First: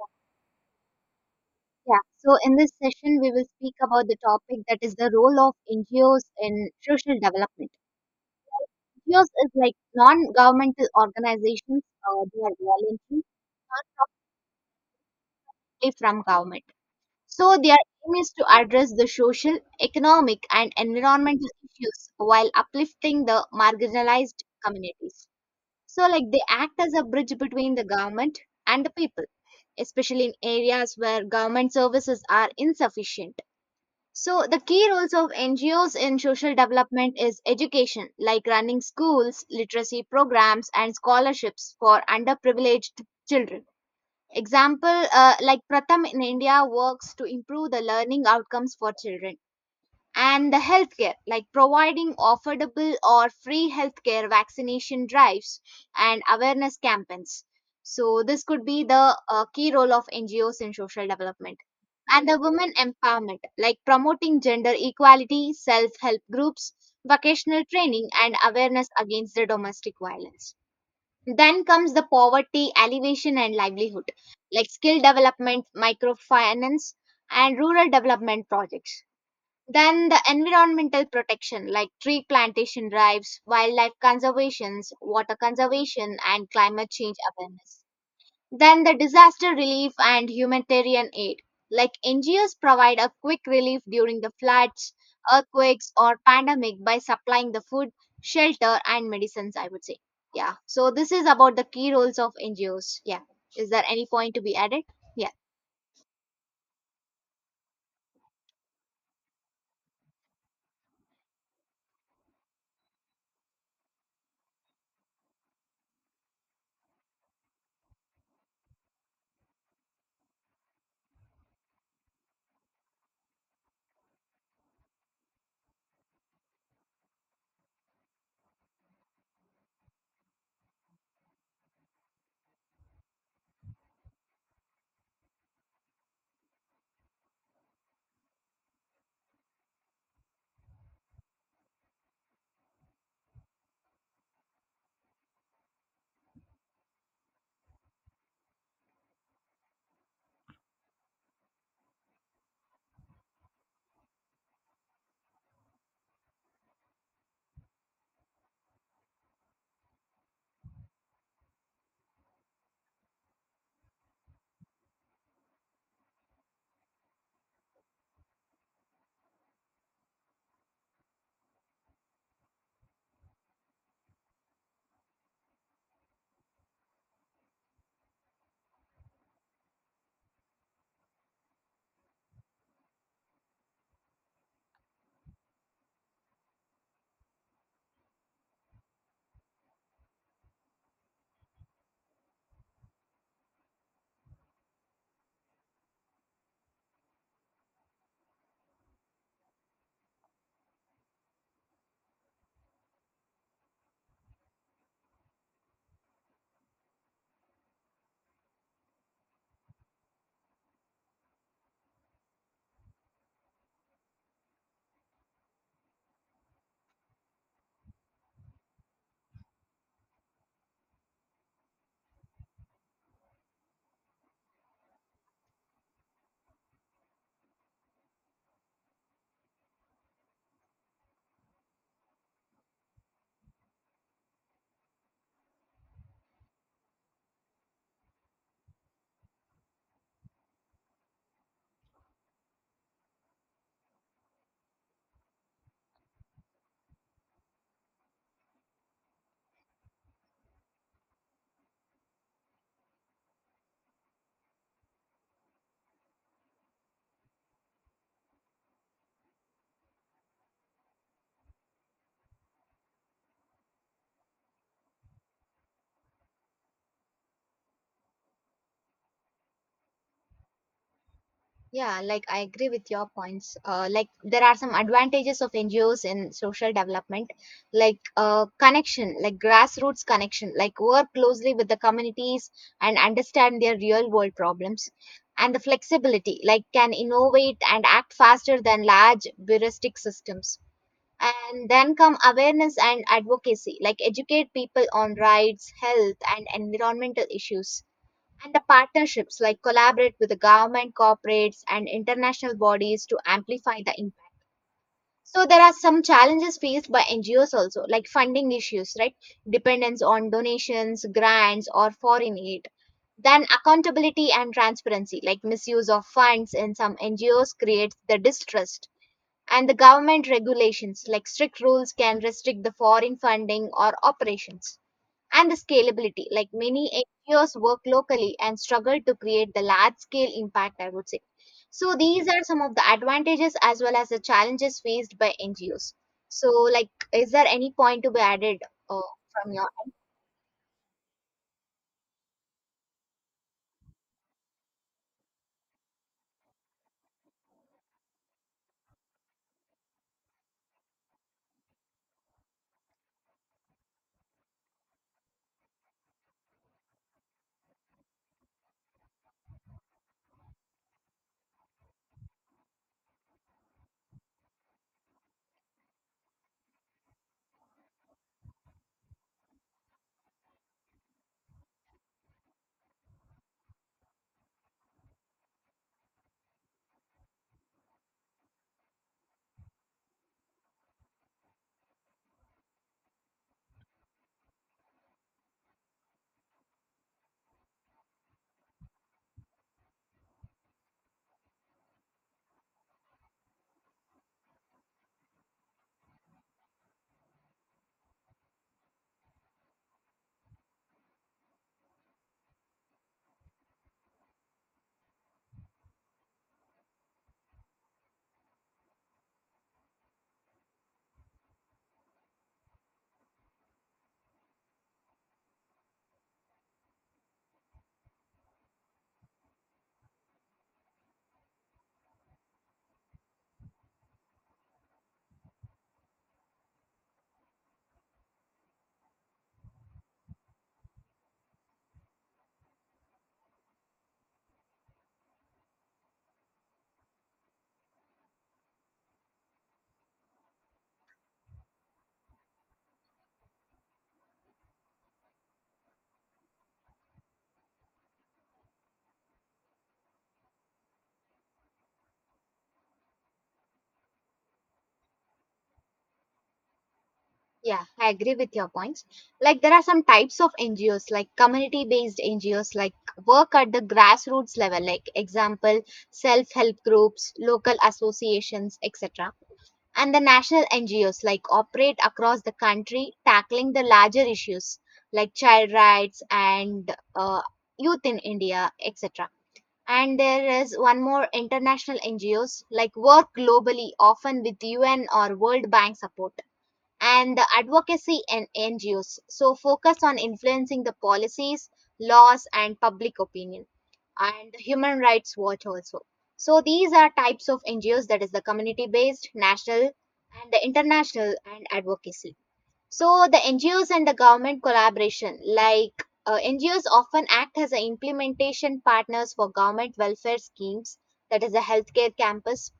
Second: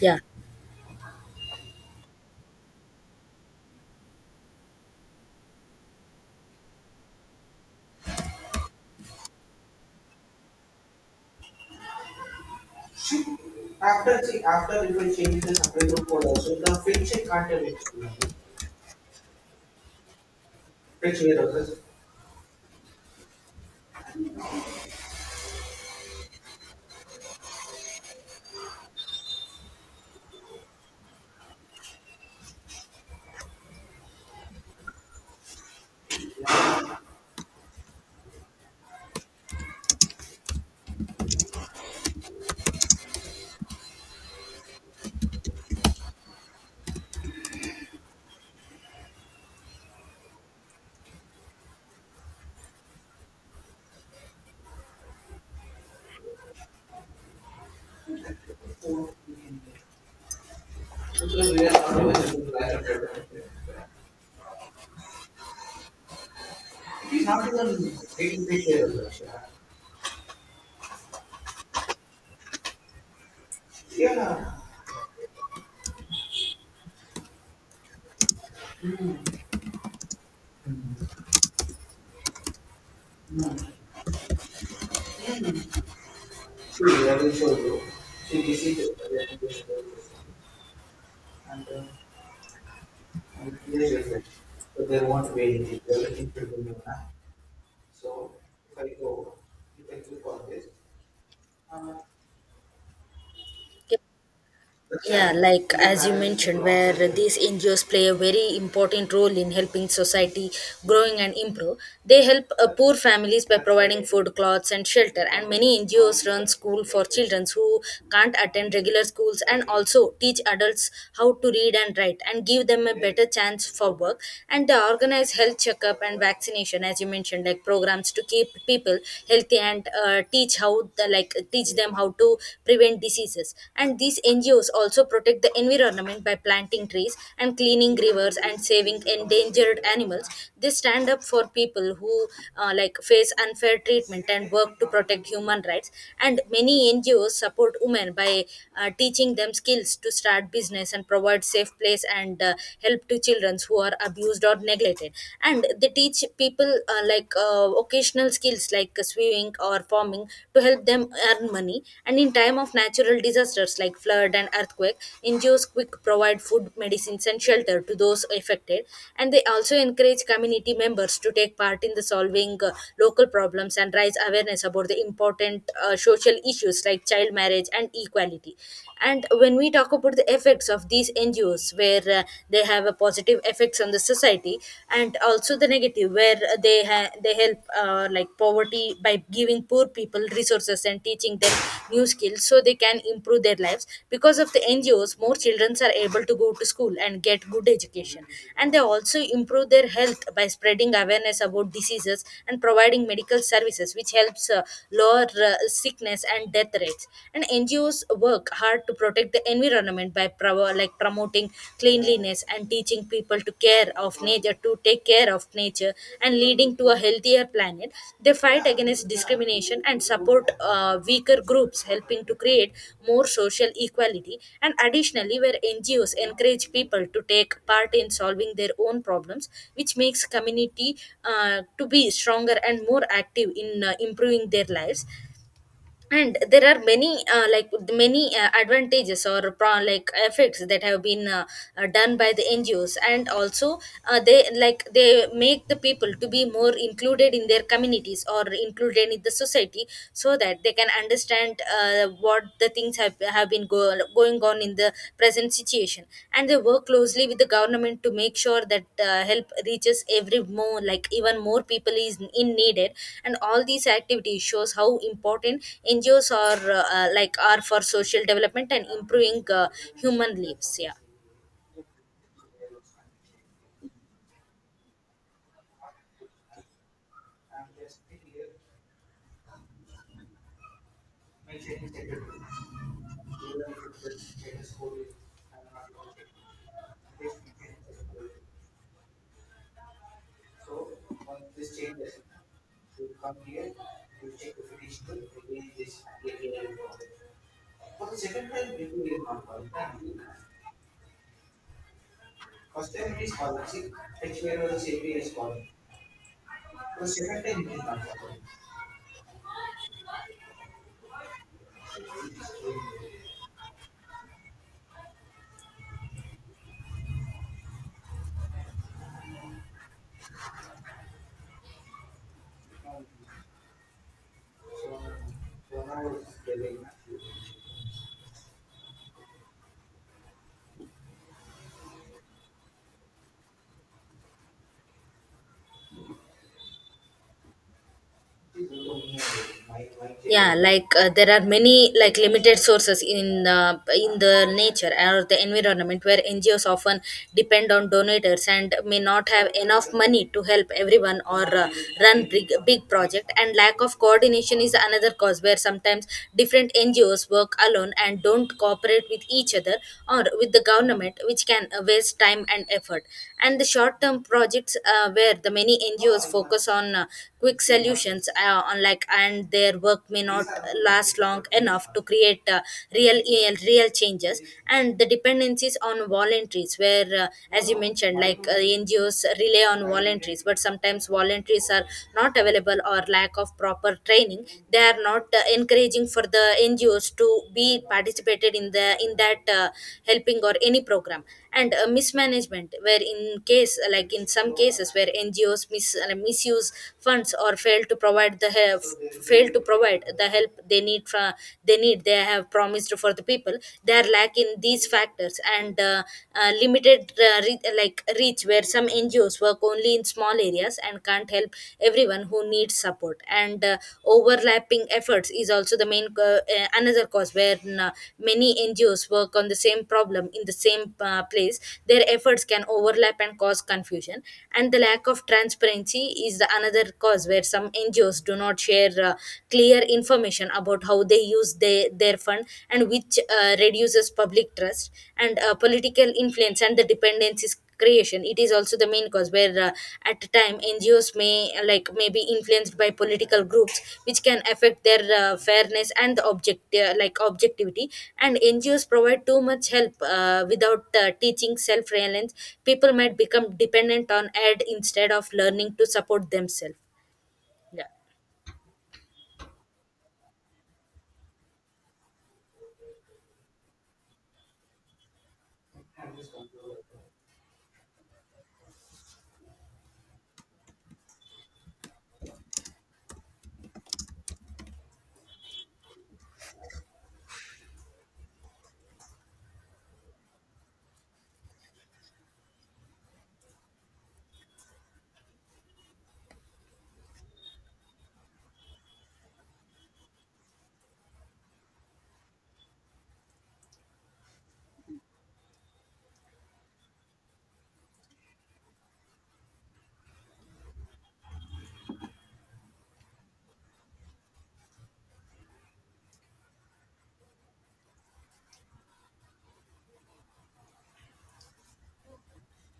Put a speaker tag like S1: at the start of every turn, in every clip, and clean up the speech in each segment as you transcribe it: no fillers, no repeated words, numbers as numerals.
S1: Yeah.
S2: Yeah, so in this session, we will speak about the topic that is the role of NGOs in social development. NGOs is like non-governmental organizations. They are voluntary, not from government. So their aim is to address the social, economic, and environmental issues while uplifting the marginalized communities. So like they act as a bridge between the government and the people, especially in areas where government services are insufficient. So, the key roles of NGOs in social development is education, like running schools, literacy programs, and scholarships for underprivileged children. Example, like Pratham in India works to improve the learning outcomes for children, and the healthcare like providing affordable or free healthcare, vaccination drives, and awareness campaigns. So this could be the key role of ngos in social development, and the women empowerment like promoting gender equality, self help groups, vocational training, and awareness against the domestic violence. Then comes the poverty alleviation and livelihood, like skill development, microfinance, and rural development projects. Then the environmental protection like tree plantation drives, wildlife conservations, water conservation, and climate change awareness. Then the disaster relief and humanitarian aid, like NGOs provide a quick relief during the floods, earthquakes, or pandemic by supplying the food, shelter, and medicines, I would say. Yeah. So this is about the key roles of NGOs. Yeah. Is there any point to be added? Yeah.
S1: Yeah, like as you mentioned, where these NGOs play a very important role in helping society growing and improve. They help poor families by providing food, clothes, and shelter. And many NGOs run school for children who can't attend regular schools, and also teach adults how to read and write, and give them a better chance for work. And they organize health checkup and vaccination, as you mentioned, like programs to keep people healthy and teach how to the, like teach them how to prevent diseases. And these ngos also protect the environment by planting trees and cleaning rivers and saving endangered animals. They stand up for people who like face unfair treatment and work to protect human rights. And many ngos support women by teaching them skills to start business and provide safe place, and help to children who are abused or neglected. And they teach people occasional skills like swimming or farming to help them earn money. And in time of natural disasters like flood and earthquake, ngos quick provide food, medicines, and shelter to those affected. And they also encourage community members to take part in the solving local problems and raise awareness about the important social issues like child marriage and equality. And when we talk about the effects of these ngos, where they have a positive effects on the society and also the negative, where they help, like poverty, by giving poor people resources and teaching them new skills so they can improve their lives. Because of the ngos, more children are able to go to school and get good education. And they also improve their health by spreading awareness about diseases and providing medical services, which helps lower sickness and death rates. And ngos work hard to protect the environment by promoting cleanliness and teaching people to take care of nature and leading to a healthier planet. They fight against discrimination and support weaker groups, helping to create more social equality. And additionally, where ngos encourage people to take part in solving their own problems, which makes community to be stronger and more active in improving their lives. And there are many advantages or effects that have been done by the ngos. And also they like they make the people to be more included in their communities or included in the society, so that they can understand what the things have been going on in the present situation. And they work closely with the government to make sure that help reaches every more like even more people is in needed. And all these activities shows how important ngos are are for social development and improving human lives. Yeah.
S2: Yeah, like I agree with your points. Like there are some advantages of NGOs in social development, like connection, like grassroots connection, like work closely with the communities and understand their real world problems, and the flexibility, like can innovate and act faster than large bureaucratic systems. And then come awareness and advocacy, like educate people on rights, health, and environmental issues, and the partnerships like collaborate with the government, corporates, and international bodies to amplify the impact. So there are some challenges faced by NGOs also, like funding issues, right? Dependence on donations, grants, or foreign aid. Then accountability and transparency, like misuse of funds in some NGOs creates the distrust. And the government regulations, like strict rules, can restrict the foreign funding or operations, and the scalability. Like many NGOs work locally and struggle to create the large scale impact, I would say. So these are some of the advantages as well as the challenges faced by NGOs. So, like, is there any point to be added uh, from your?
S1: Yeah, like there are many like limited sources in the nature or the environment, where ngos often depend on donators and may not have enough money to help everyone or run big, big project. And lack of coordination is another cause, where sometimes different ngos work alone and don't cooperate with each other or with the government, which can waste time and effort. And the short term projects, where the many ngos focus on quick solutions, unlike and their work may not last long enough to create real real changes. And the dependencies on voluntaries, where as you mentioned, like ngos rely on voluntaries, but sometimes voluntaries are not available or lack of proper training. They are not encouraging for the ngos to be participated in the in that helping or any program. And mismanagement, where in case, like in some cases where ngos misuse funds or fail to provide the help they need they have promised for the people. They are lacking these factors. And limited reach, where some ngos work only in small areas and can't help everyone who needs support. And overlapping efforts is also the main another cause, where many ngos work on the same problem in the same place. Their efforts can overlap and cause confusion. And the lack of transparency is the another cause, where some NGOs do not share clear information about how their fund, and which reduces public trust. And political influence and the dependencies creation, it is also the main cause, where at a time ngos may be influenced by political groups, which can affect their fairness and the objectivity. And ngos provide too much help without teaching self reliance, people might become dependent on ad instead of learning to support themselves.
S2: Yeah,
S1: Yeah,
S2: I agree with your points. Like, there are some types of NGOs, like community based NGOs, like work at the grassroots level, like example, self help groups, local associations, etc, and the national NGOs like operate across the country tackling the larger issues like child rights and youth in India, etc. And there is one more international NGOs like work globally, often with UN or World Bank support. And the advocacy and NGOs so focus on influencing the policies, laws, and public opinion, and the Human Rights Watch also. So these are types of NGOs, that is the community based, national, and the international and advocacy. So the NGOs and the government collaboration, like NGOs often act as a implementation partners for government welfare schemes, that is the healthcare campus.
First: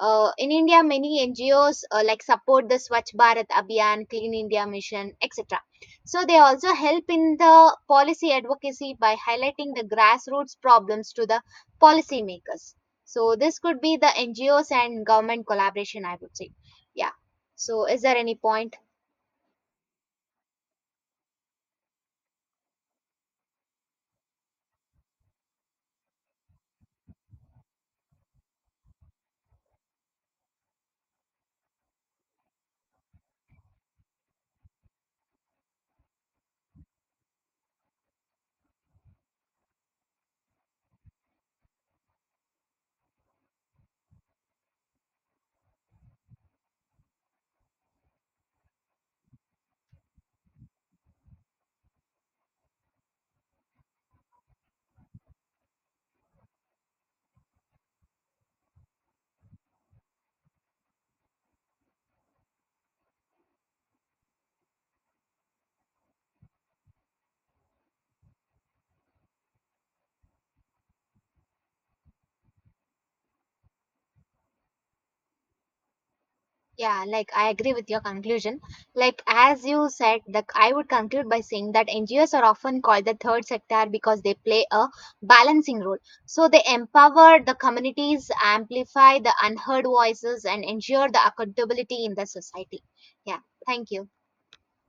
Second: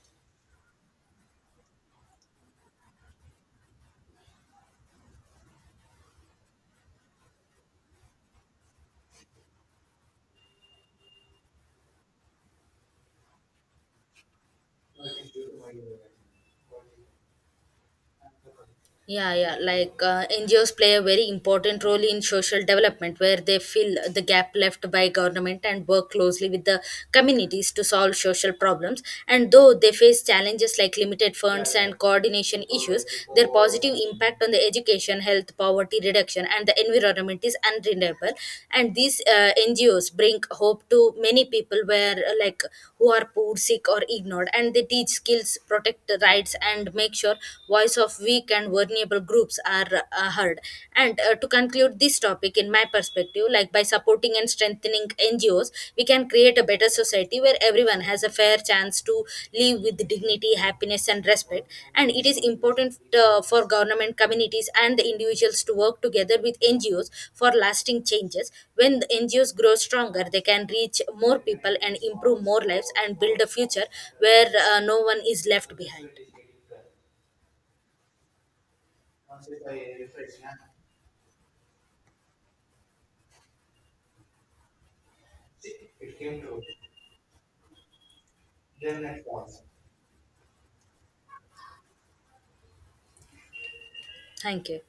S2: In India, many NGOs like support the Swachh Bharat Abhiyan, Clean India Mission, etc. So they also help in the policy advocacy by highlighting the grassroots problems to the policymakers. So this could be the NGOs and government collaboration, I would say. Yeah. So is there any point?
S1: yeah. Like NGOs play a very important role in social development, where they fill the gap left by government and work closely with the communities to solve social problems. And though they face challenges like limited funds and coordination issues, their positive impact on the education, health, poverty reduction, and the environment is undeniable. And these NGOs bring hope to many people, where who are poor, sick, or ignored, and they teach skills, protect the rights, and make sure voice of weak and vulnerable groups are heard. And to conclude this topic, in my perspective, like by supporting and strengthening NGOs, we can create a better society where everyone has a fair chance to live with dignity, happiness, and respect. And it is important for government, communities, and the individuals to work together with NGOs for lasting changes. When the NGOs grow stronger, they can reach more people and improve more lives and build a future where no one is left behind.
S2: Yeah, like I agree with your conclusion. Like as you said, like I would conclude by saying that NGOs are often called the third sector because they play a balancing role. So they empower the communities, amplify the unheard voices, and ensure the accountability in the society. Yeah, thank you.
S1: Thank you.